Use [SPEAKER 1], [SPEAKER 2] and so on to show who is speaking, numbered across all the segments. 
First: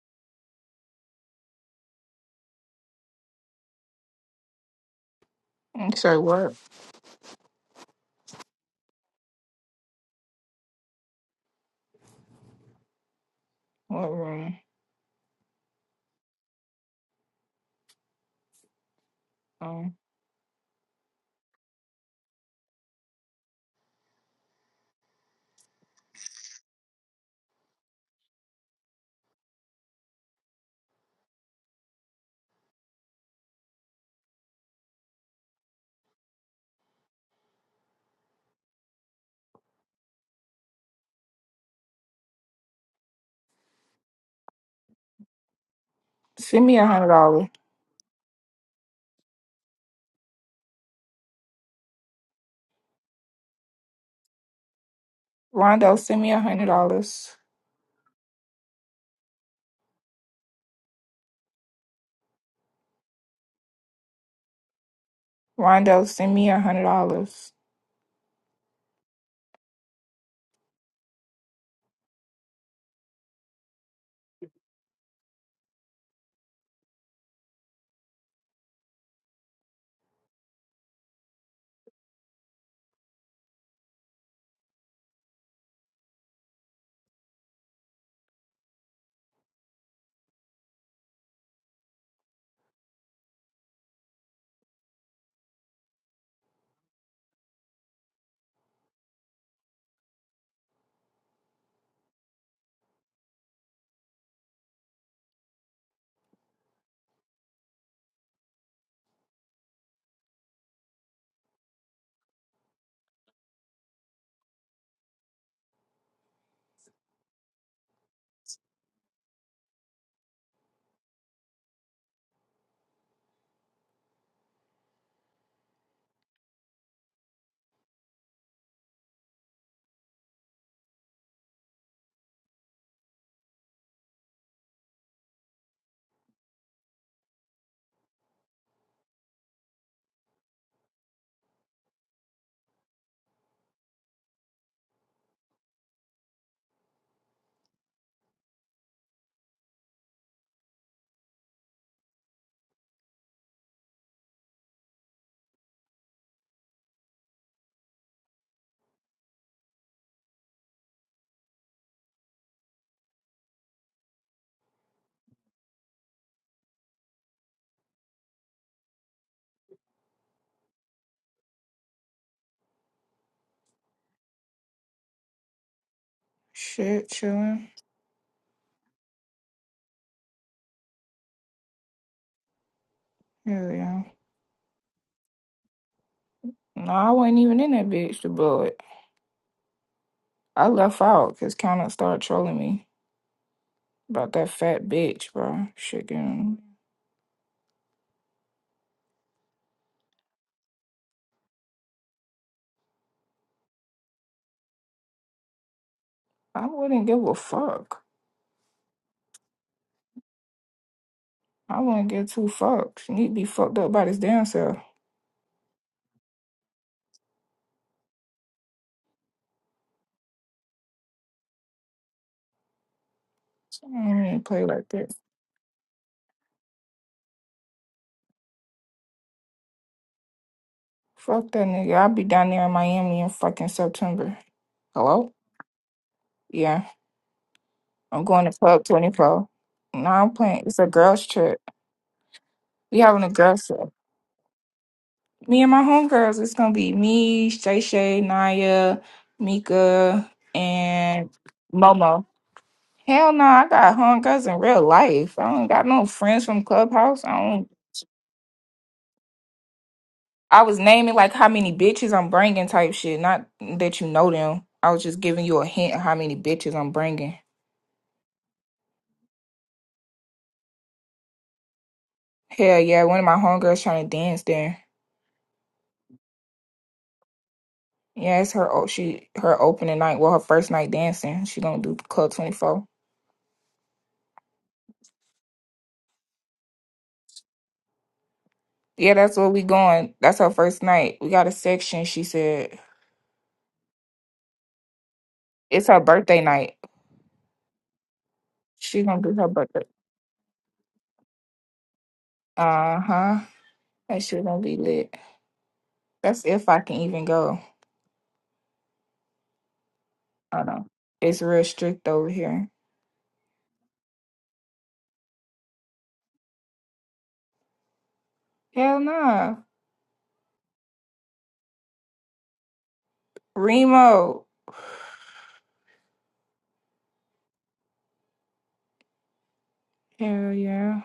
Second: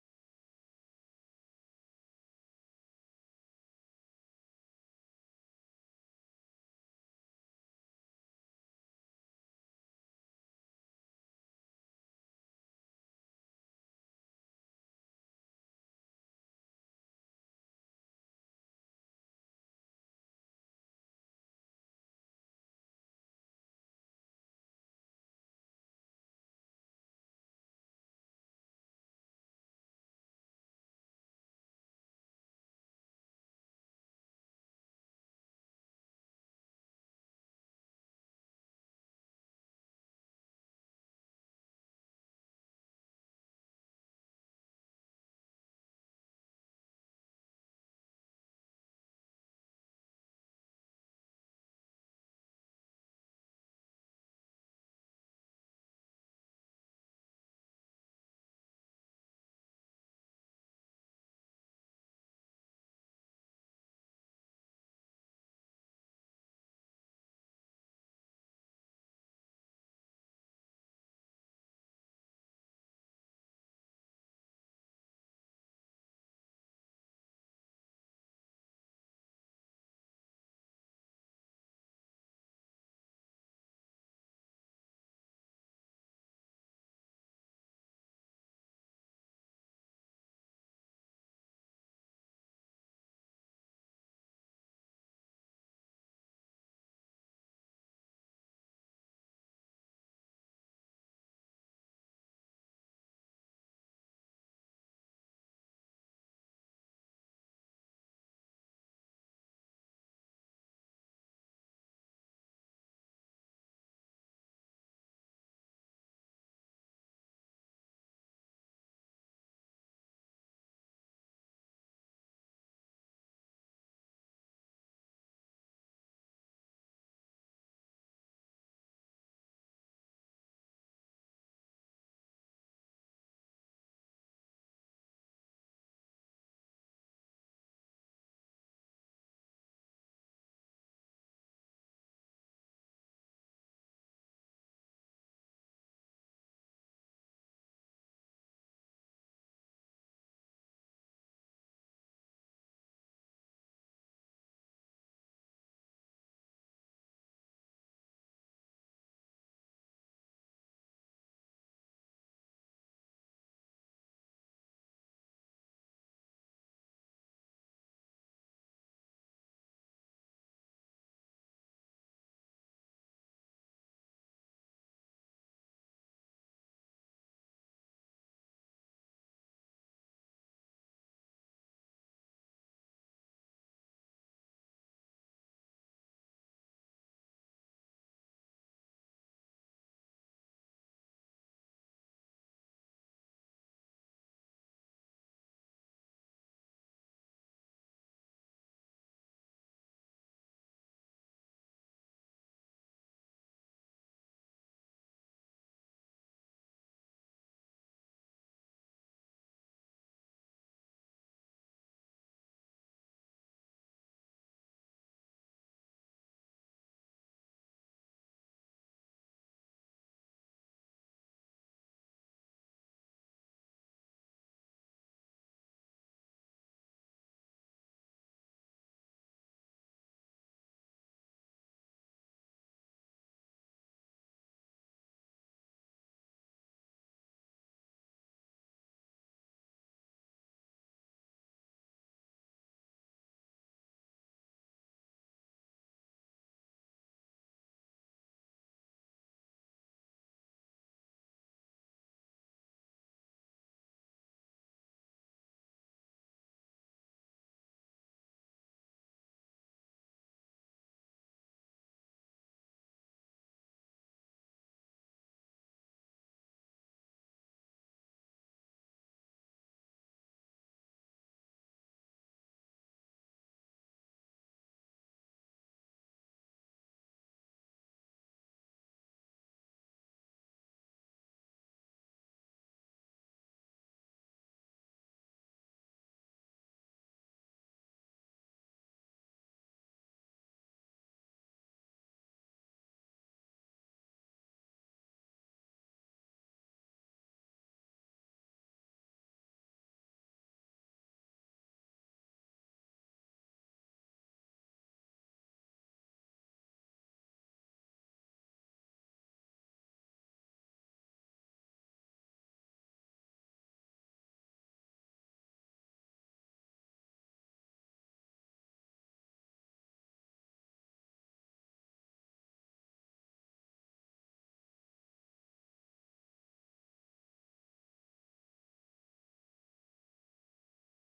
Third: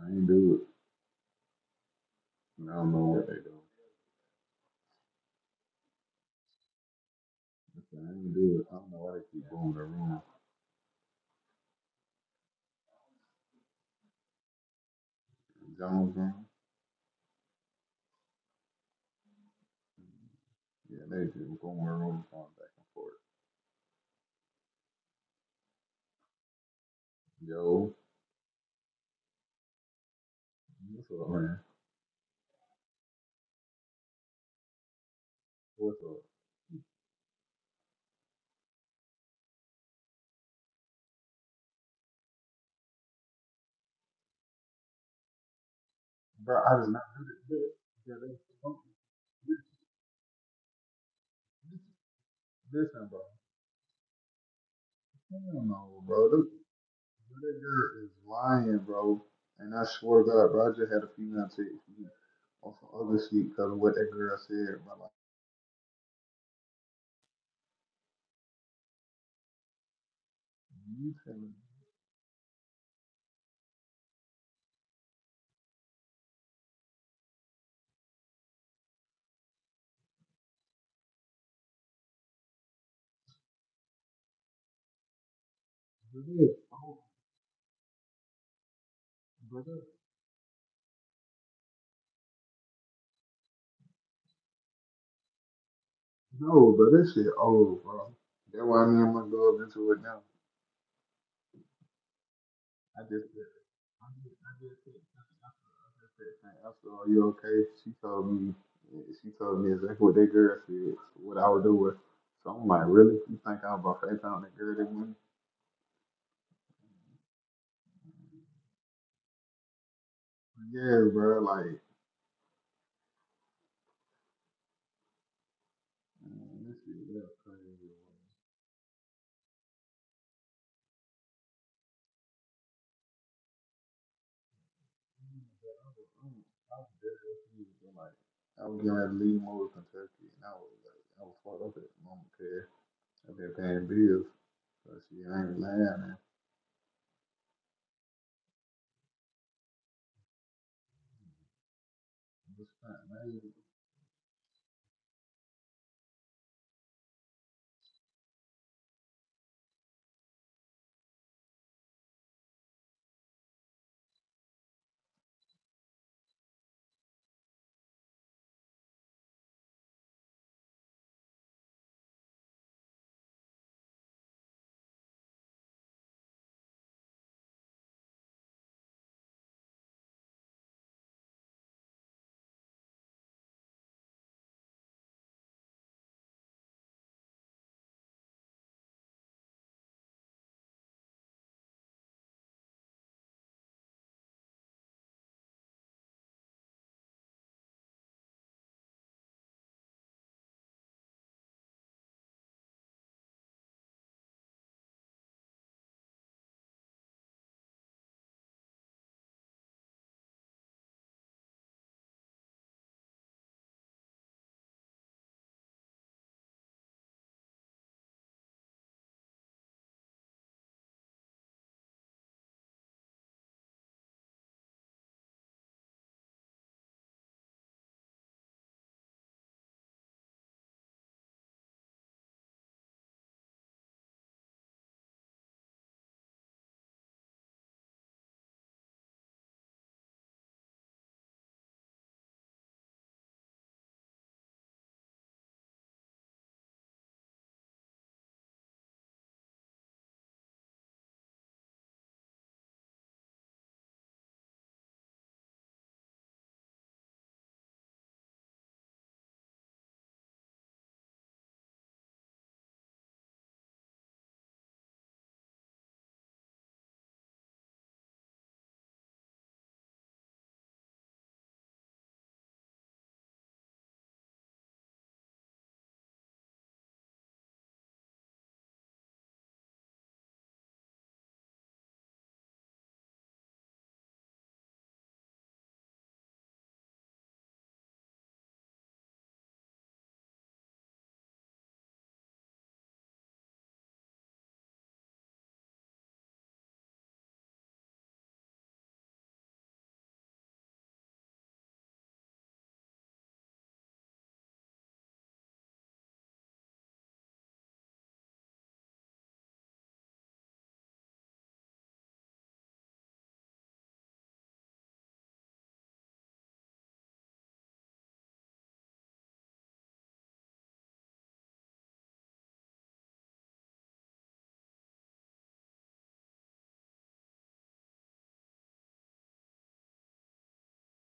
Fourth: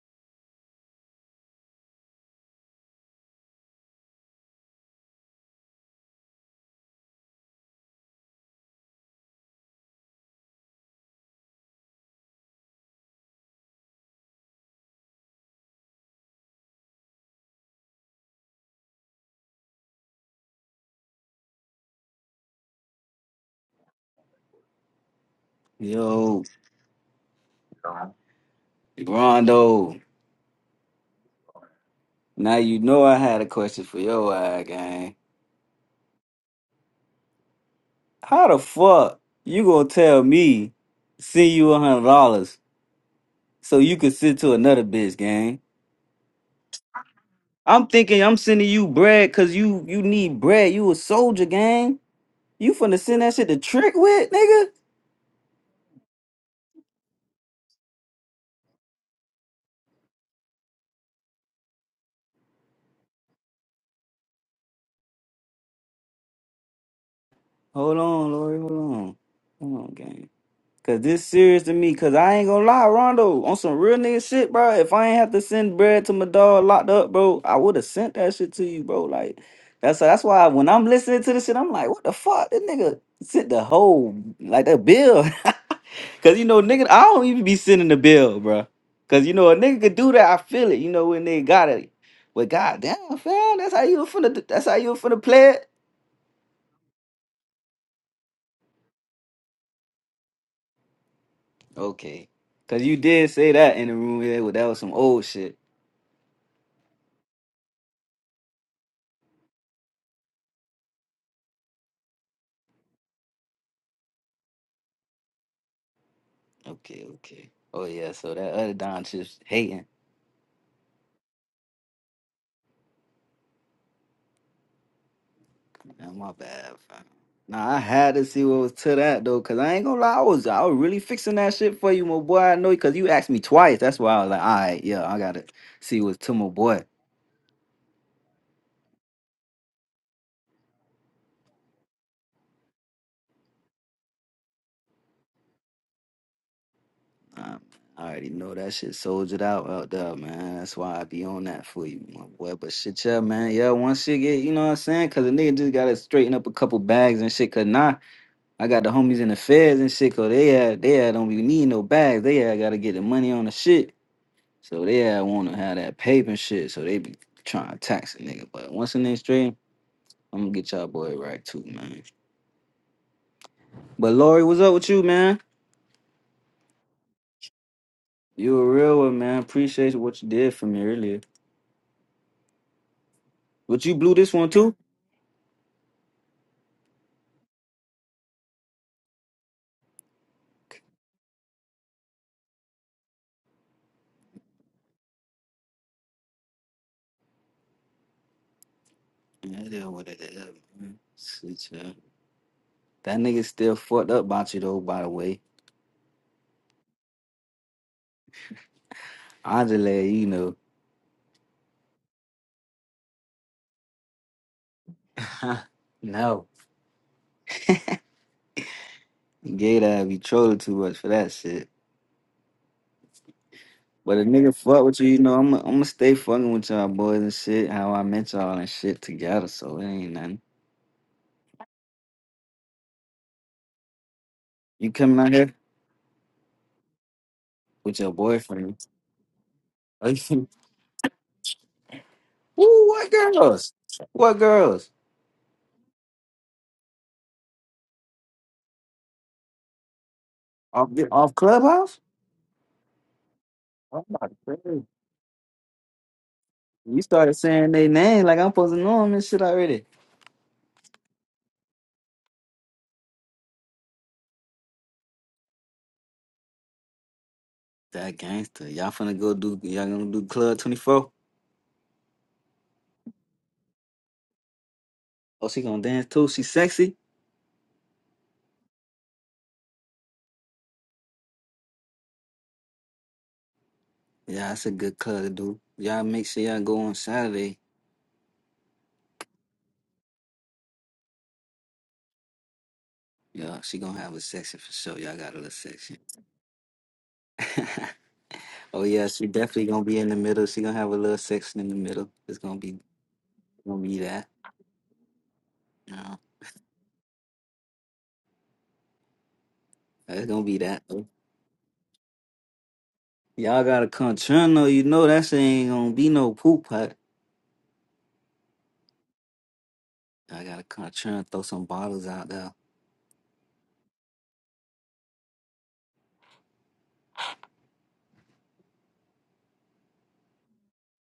[SPEAKER 1] I ain't do it. I don't know what they do.
[SPEAKER 2] You say what?
[SPEAKER 1] I ain't do it. I don't know why they keep going to the room.
[SPEAKER 2] What room?
[SPEAKER 1] Jones room?
[SPEAKER 2] Um,
[SPEAKER 1] Yeah, they keep going to the room going back and forth.
[SPEAKER 3] Yo,
[SPEAKER 1] Yo,
[SPEAKER 3] Rondo,
[SPEAKER 1] what's up, man?
[SPEAKER 3] now you know I had a question for your eye, gang.
[SPEAKER 1] What's up?
[SPEAKER 3] How the fuck you gonna tell me send you a hundred dollars so you can send to another bitch, gang?
[SPEAKER 1] Bro, I
[SPEAKER 2] send me a
[SPEAKER 1] did not
[SPEAKER 2] hundred
[SPEAKER 1] do this.
[SPEAKER 2] dollars.
[SPEAKER 1] Bro.
[SPEAKER 3] I'm
[SPEAKER 1] Yeah,
[SPEAKER 3] thinking
[SPEAKER 1] they
[SPEAKER 3] I'm
[SPEAKER 1] listen,
[SPEAKER 3] sending you bread cause you you need bread. You a soldier, gang. You finna
[SPEAKER 1] listen, bro.
[SPEAKER 3] send that shit to trick with, nigga?
[SPEAKER 1] Hell
[SPEAKER 2] Rondo,
[SPEAKER 1] no, bro.
[SPEAKER 2] send me a
[SPEAKER 1] This,
[SPEAKER 2] hundred dollars.
[SPEAKER 1] that girl is lying, bro. And I swear to God, bro, I just had a female text on some other shit because of what that girl said. But like,
[SPEAKER 2] Rondo, send me a hundred dollars.
[SPEAKER 3] Hold on, Lori, hold on. Hold on, gang. Cause
[SPEAKER 1] you
[SPEAKER 3] this
[SPEAKER 1] telling
[SPEAKER 3] serious to me. Cause I ain't gonna lie, Rondo, on some real nigga shit, bro. If I ain't have to send bread to my dog locked up, bro, I would have sent that shit to you, bro. Like that's that's why when I'm listening to this shit, I'm like, what the fuck? This nigga sent the whole like the bill. Cause you
[SPEAKER 1] me,
[SPEAKER 3] know, nigga, I don't even be sending the bill, bro. Cause you know a
[SPEAKER 1] bro,
[SPEAKER 3] nigga could do that. I feel it, you know, when they got it. But goddamn, fam, that's how you were finna that's how you were finna play it.
[SPEAKER 1] No, but this shit old, bro. That's why me and my girls into it now.
[SPEAKER 3] Okay. Cause you
[SPEAKER 1] I just
[SPEAKER 3] did
[SPEAKER 1] said,
[SPEAKER 3] say that in the
[SPEAKER 1] I
[SPEAKER 3] room,
[SPEAKER 1] just,
[SPEAKER 3] yeah,
[SPEAKER 1] I
[SPEAKER 3] well, that was
[SPEAKER 1] just
[SPEAKER 3] some
[SPEAKER 1] said,
[SPEAKER 3] old shit.
[SPEAKER 1] I just said, "Hey, Esther, are you okay? She told me, she told me exactly what that girl said, what I was doing. So I'm like, really? You think I'm about to FaceTime that girl that morning?
[SPEAKER 3] Okay, okay. Oh yeah, so that other Don just hating.
[SPEAKER 1] Yeah, bro. Like,
[SPEAKER 3] Nah, my
[SPEAKER 1] man,
[SPEAKER 3] bad.
[SPEAKER 1] this shit
[SPEAKER 3] fam.
[SPEAKER 1] is
[SPEAKER 3] Nah, I
[SPEAKER 1] crazy.
[SPEAKER 3] had to see what was to that though, cause I ain't gonna lie, I was I was really fixing that shit for you, my boy. I know, cause you asked me twice. That's why I was like, all right, yeah, I gotta
[SPEAKER 1] I was
[SPEAKER 3] see
[SPEAKER 1] just
[SPEAKER 3] what's to my boy.
[SPEAKER 1] confused, but, like, I was going to leave more Kentucky, and I was like, I was fucked up at the moment, cause I've been paying bills. But see, I ain't mad, man.
[SPEAKER 3] Um, I already know that shit soldiered out out there, man. That's why I be on that for you, my boy.
[SPEAKER 1] It's
[SPEAKER 3] But
[SPEAKER 1] fine,
[SPEAKER 3] shit, yeah,
[SPEAKER 1] man.
[SPEAKER 3] man, yeah. Once shit get, you know what I'm saying? Cause a nigga just gotta straighten up a couple bags and shit. Cause nah. I got the homies in the feds and shit, cause they had they had don't be need no bags. They had gotta get the money on the shit. So they had wanna have that paper and shit. So they be trying to tax a nigga. But once in their straight, I'm gonna get y'all boy right too, man. But Lori, what's up with you, man?
[SPEAKER 2] Shit, chillin'.
[SPEAKER 3] You a real one, man. Appreciate what you did for me earlier.
[SPEAKER 2] Here we
[SPEAKER 3] But you
[SPEAKER 2] go.
[SPEAKER 3] blew this one too?
[SPEAKER 2] No, I wasn't even in that bitch to blow it. I left out because Counter started trolling me about that fat bitch, bro. Shit, getting...
[SPEAKER 3] Yeah, it is what it is, man. Shit, yeah. That nigga still fucked up about you though, by the way.
[SPEAKER 2] I wouldn't give a fuck.
[SPEAKER 3] Angela, you know.
[SPEAKER 2] I wouldn't give two fucks. You need to be fucked up by this damn self.
[SPEAKER 3] no. Gay that be trolling too much for that shit.
[SPEAKER 2] I
[SPEAKER 3] But a
[SPEAKER 2] don't even
[SPEAKER 3] nigga
[SPEAKER 2] play
[SPEAKER 3] fuck
[SPEAKER 2] like
[SPEAKER 3] with you,
[SPEAKER 2] that.
[SPEAKER 3] you know, I'm I'm gonna stay fucking with y'all boys and shit. How I met y'all and shit together, so it ain't nothing.
[SPEAKER 2] Fuck that nigga. I'll be down there in Miami in fucking September.
[SPEAKER 3] You coming out
[SPEAKER 2] Hello?
[SPEAKER 3] here
[SPEAKER 2] Yeah.
[SPEAKER 3] with your
[SPEAKER 2] I'm going to
[SPEAKER 3] boyfriend?
[SPEAKER 2] Club 24. No, I'm playing. It's a girls' trip.
[SPEAKER 3] Ooh,
[SPEAKER 2] We
[SPEAKER 3] what
[SPEAKER 2] having a girls'
[SPEAKER 3] girls?
[SPEAKER 2] trip.
[SPEAKER 3] What girls?
[SPEAKER 2] Me and my homegirls, it's going to be me, Shay Shay, Naya, Mika,
[SPEAKER 3] Off
[SPEAKER 2] and
[SPEAKER 3] off clubhouse?
[SPEAKER 2] Momo. Hell no, I got
[SPEAKER 3] I'm not
[SPEAKER 2] homegirls in real
[SPEAKER 3] crazy.
[SPEAKER 2] life. I don't got no friends from
[SPEAKER 3] You
[SPEAKER 2] Clubhouse.
[SPEAKER 3] started
[SPEAKER 2] I don't.
[SPEAKER 3] saying they name like I'm supposed to know them and shit already.
[SPEAKER 2] I was naming like how many bitches I'm bringing type shit. Not that you know them. I was just giving you a hint of how many bitches I'm bringing.
[SPEAKER 3] That gangster. Y'all finna go do y'all gonna do club 24?
[SPEAKER 2] Hell yeah, one of my homegirls trying to dance there.
[SPEAKER 3] Oh, she gonna dance too? She sexy?
[SPEAKER 2] Yeah, it's her. o- She her opening night. Well, her first night dancing. She gonna do Club Twenty Four.
[SPEAKER 3] Yeah, that's a good club to do. Y'all make sure y'all go on Saturday
[SPEAKER 2] Yeah, that's where we going. That's her first night. We got a section. She said
[SPEAKER 3] Yeah, she gonna have a section for sure. Y'all got a little
[SPEAKER 2] it's
[SPEAKER 3] section.
[SPEAKER 2] her birthday night.
[SPEAKER 3] oh
[SPEAKER 2] She
[SPEAKER 3] yeah,
[SPEAKER 2] gonna
[SPEAKER 3] she
[SPEAKER 2] do her
[SPEAKER 3] definitely gonna
[SPEAKER 2] birthday.
[SPEAKER 3] be in the middle. She gonna have a little section in the middle. It's gonna be
[SPEAKER 2] Uh huh.
[SPEAKER 3] gonna be
[SPEAKER 2] That
[SPEAKER 3] that.
[SPEAKER 2] shit gonna be lit.
[SPEAKER 3] Yeah,
[SPEAKER 2] That's if I can even go.
[SPEAKER 3] it's gonna be
[SPEAKER 2] I don't
[SPEAKER 3] that.
[SPEAKER 2] know.
[SPEAKER 3] though.
[SPEAKER 2] It's real strict over here.
[SPEAKER 3] Y'all got a concerno, you know that shit ain't gonna be no poop hut.
[SPEAKER 2] Hell nah.
[SPEAKER 3] I got a concerno, throw some bottles out there.
[SPEAKER 2] Remo. Hell yeah.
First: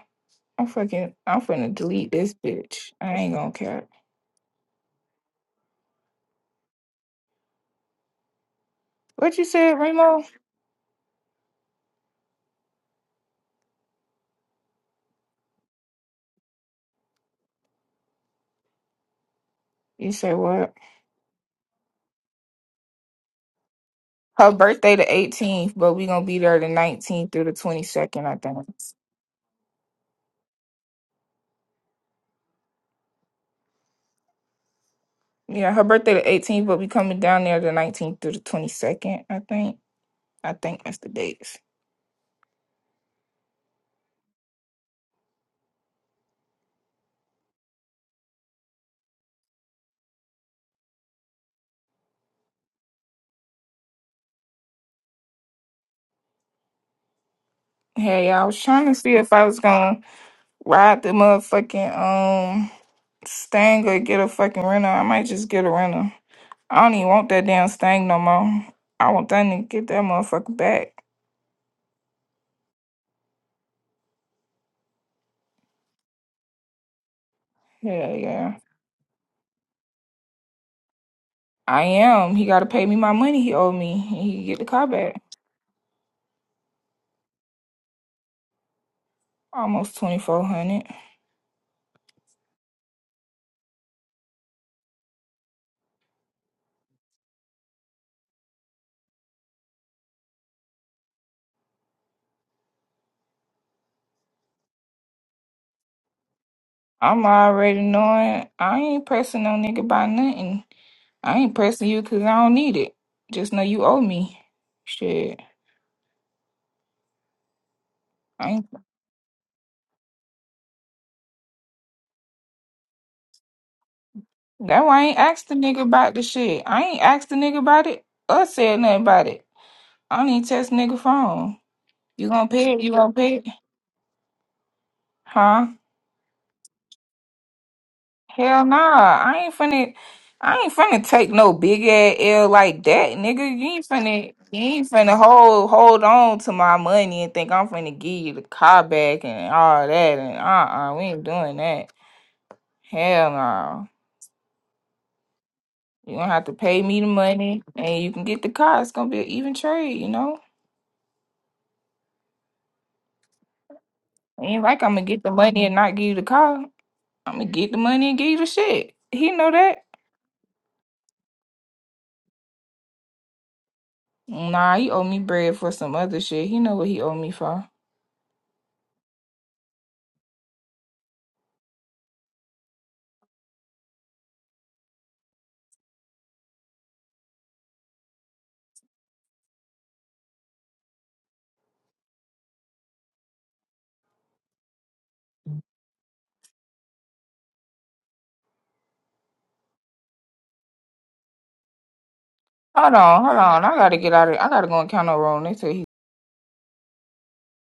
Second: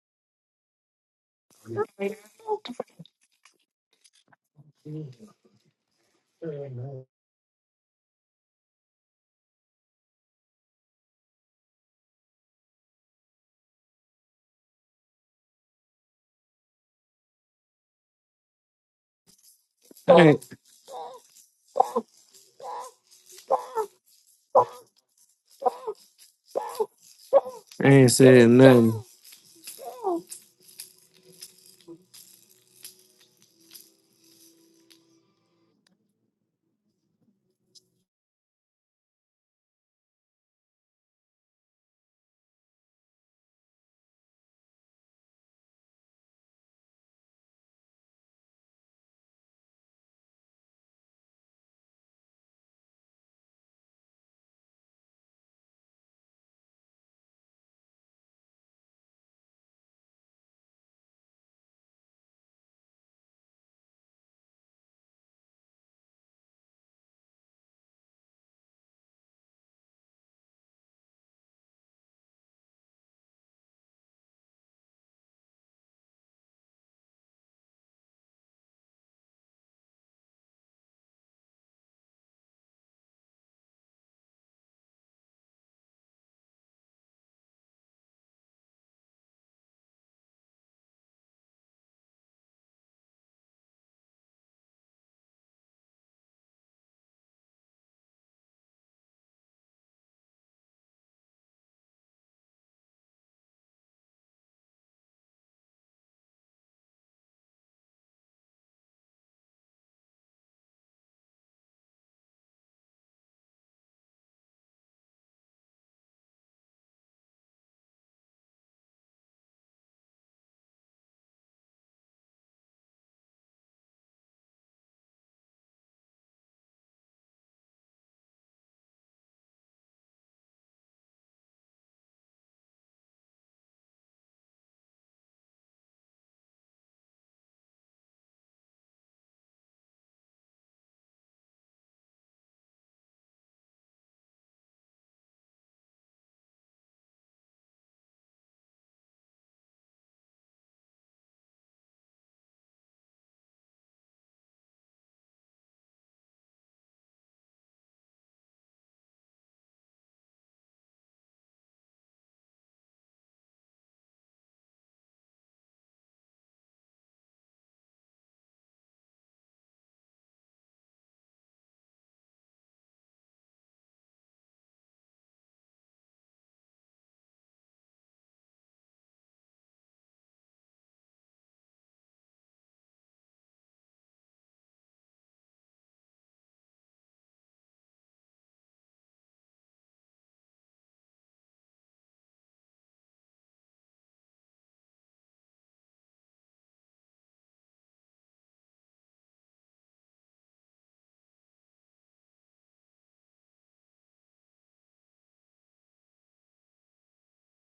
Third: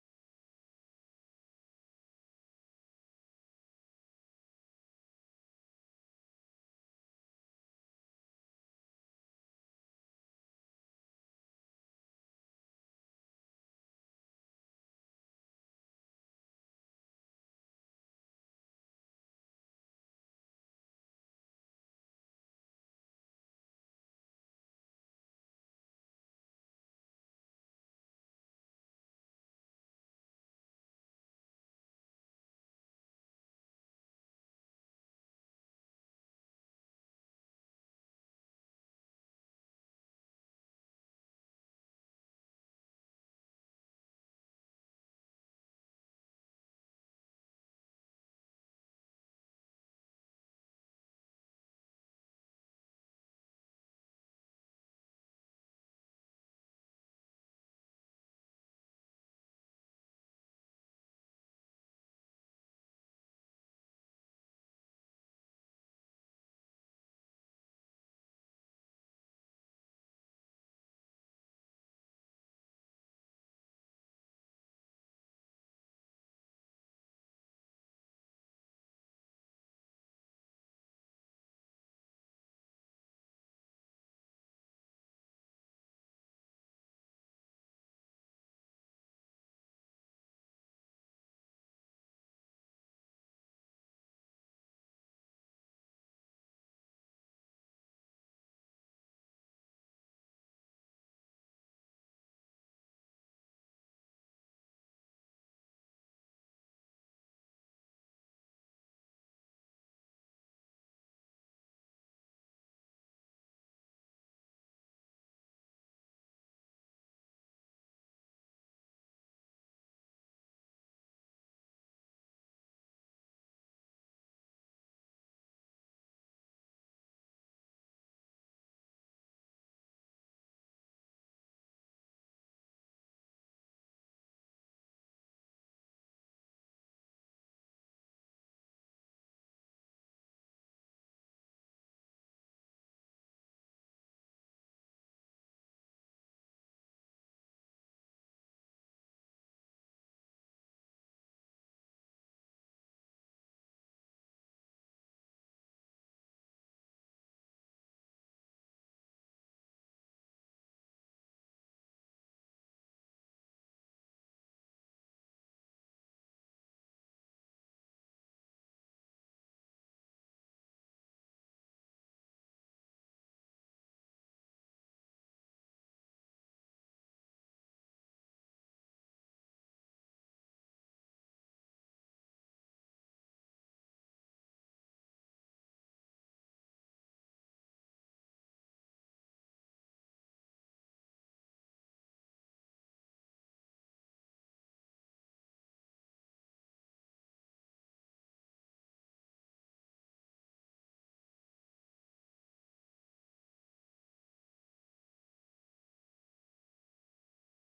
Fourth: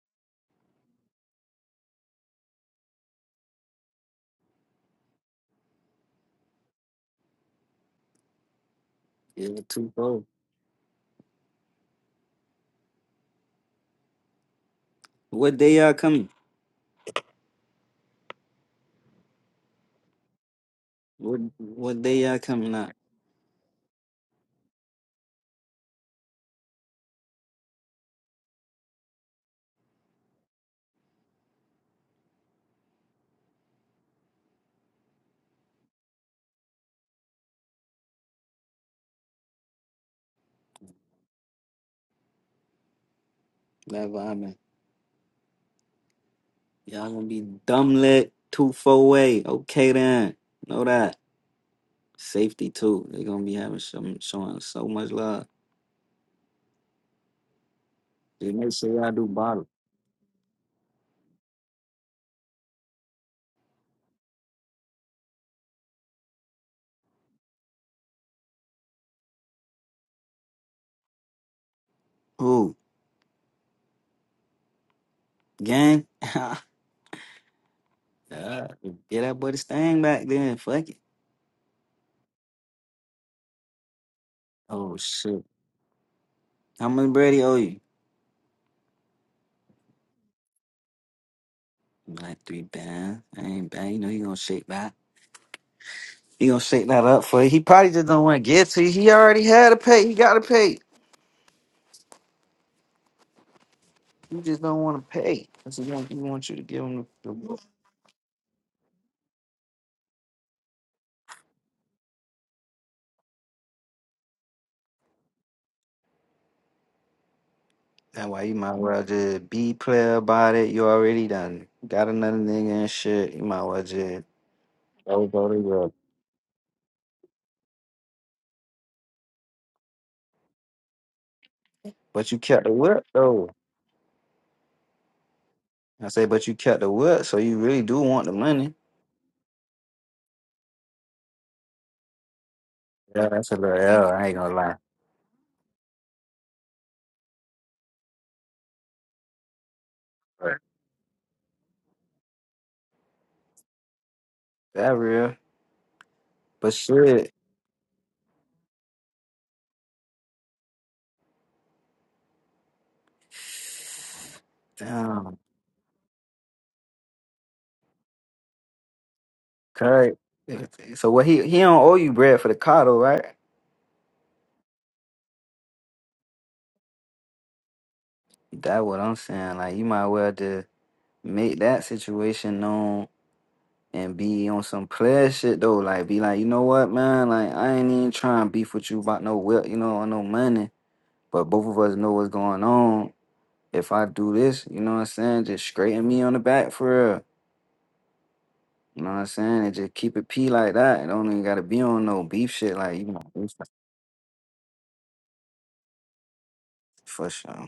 [SPEAKER 2] I'm fucking. I'm finna delete
[SPEAKER 4] I
[SPEAKER 2] this bitch. I ain't gonna care. What you
[SPEAKER 3] Yeah,
[SPEAKER 2] said,
[SPEAKER 3] too
[SPEAKER 2] Remo?
[SPEAKER 3] cold. What day y'all coming?
[SPEAKER 2] You said
[SPEAKER 4] ain't,
[SPEAKER 2] what?
[SPEAKER 3] What what day y'all coming out?
[SPEAKER 2] Her birthday the 18th, but we gonna be there the 19th through the
[SPEAKER 4] I ain't
[SPEAKER 2] 22nd, I
[SPEAKER 4] said
[SPEAKER 2] think.
[SPEAKER 4] nothing.
[SPEAKER 2] Yeah, her birthday the 18th, but we coming down there the 19th through the 22nd, I think. I think that's the dates.
[SPEAKER 3] That vibing. Y'all gonna be dumb lit two four way. Okay then. Know that. Safety too. They're gonna be having some showing so much love.
[SPEAKER 2] Hey, I
[SPEAKER 3] They
[SPEAKER 2] was
[SPEAKER 3] make
[SPEAKER 2] trying
[SPEAKER 3] sure
[SPEAKER 2] to
[SPEAKER 3] y'all
[SPEAKER 2] see
[SPEAKER 3] do
[SPEAKER 2] if I was
[SPEAKER 3] bottle.
[SPEAKER 2] gonna ride the motherfucking um Stang or get a fucking rental. I might just get a rental. I don't even want that damn Stang no more. I want that nigga to get that motherfucker back.
[SPEAKER 3] Who? Gang? yeah.
[SPEAKER 2] Yeah, yeah.
[SPEAKER 3] Get that boy the stain back then. Fuck it.
[SPEAKER 2] I am. He gotta pay me my money he owed me, and he can get the car
[SPEAKER 3] Oh
[SPEAKER 2] back.
[SPEAKER 3] shit. How much Brady owe you?
[SPEAKER 2] Almost twenty four hundred.
[SPEAKER 3] Like three bands. I ain't bad. You know he gonna shake that. He gonna shake that up for you. He probably just don't want to get to you. He already had to pay. He gotta pay. You just don't want to pay. That's what he want, he want you to give him
[SPEAKER 2] I'm
[SPEAKER 3] the, the
[SPEAKER 2] already knowing I ain't pressing no nigga by nothing. I ain't pressing you 'cause I don't need it. Just know you owe me. Shit.
[SPEAKER 3] That's why
[SPEAKER 2] I
[SPEAKER 3] you
[SPEAKER 2] ain't,
[SPEAKER 3] might well just be player about it. You already done got another nigga and shit. You might well just
[SPEAKER 2] that why I
[SPEAKER 3] That
[SPEAKER 2] ain't
[SPEAKER 3] was all
[SPEAKER 2] asked
[SPEAKER 3] they
[SPEAKER 2] the nigga
[SPEAKER 3] were.
[SPEAKER 2] about the shit. I ain't asked the nigga about it or said nothing about it. I don't even test nigga phone. You
[SPEAKER 3] But you
[SPEAKER 2] gonna
[SPEAKER 3] kept the
[SPEAKER 2] pay it? You
[SPEAKER 3] whip
[SPEAKER 2] gonna pay it?
[SPEAKER 3] though.
[SPEAKER 2] Huh?
[SPEAKER 3] I say, but you kept the whip, so you really do want the
[SPEAKER 2] Hell
[SPEAKER 3] money.
[SPEAKER 2] nah, I ain't finna. I ain't finna take no big ass L like that,
[SPEAKER 3] Yeah,
[SPEAKER 2] nigga.
[SPEAKER 3] that's a
[SPEAKER 2] You
[SPEAKER 3] little
[SPEAKER 2] ain't
[SPEAKER 3] L. I
[SPEAKER 2] finna.
[SPEAKER 3] ain't gonna
[SPEAKER 2] You
[SPEAKER 3] lie.
[SPEAKER 2] ain't finna hold hold on to my money and think I'm finna give you the car back and all that. And
[SPEAKER 3] Right.
[SPEAKER 2] uh, uh we ain't doing that. Hell no.
[SPEAKER 3] That real.
[SPEAKER 2] You gonna have to
[SPEAKER 3] But
[SPEAKER 2] pay me the
[SPEAKER 3] shit,
[SPEAKER 2] money, and you can get the car. It's gonna be an even trade, you know. Ain't like I'm gonna get the
[SPEAKER 3] damn,
[SPEAKER 2] money and not give you the car. I'm gonna get the money and give you the shit. He know that.
[SPEAKER 3] Kurt. So what he he don't owe you bread for the car though, right?
[SPEAKER 2] Nah, he owe me bread for some other shit. He know what he owe me for.
[SPEAKER 3] That what I'm saying. Like you might well just make that situation known and be on some player shit though. Like be like, you know what, man? Like I ain't even trying to beef with you about no whip, you know, or no money. But both of us know what's going on. if I do this, you know what I'm saying, just straighten me on the back for real. You know what I'm saying? And just keep it P like that. It don't even gotta be on no beef shit
[SPEAKER 2] Hold
[SPEAKER 3] like you know
[SPEAKER 2] on, hold on. I gotta get out of I gotta go in counter room. They said he
[SPEAKER 3] for sure.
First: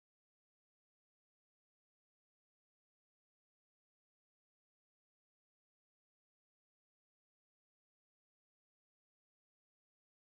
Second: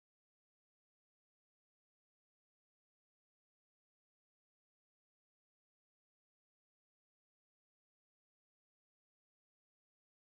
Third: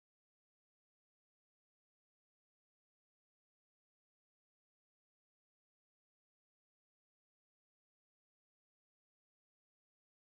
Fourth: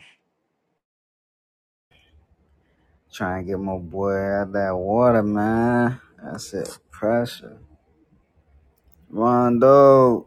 [SPEAKER 3] Trying to get my boy out that water, man. That's it. Pressure. Rondo.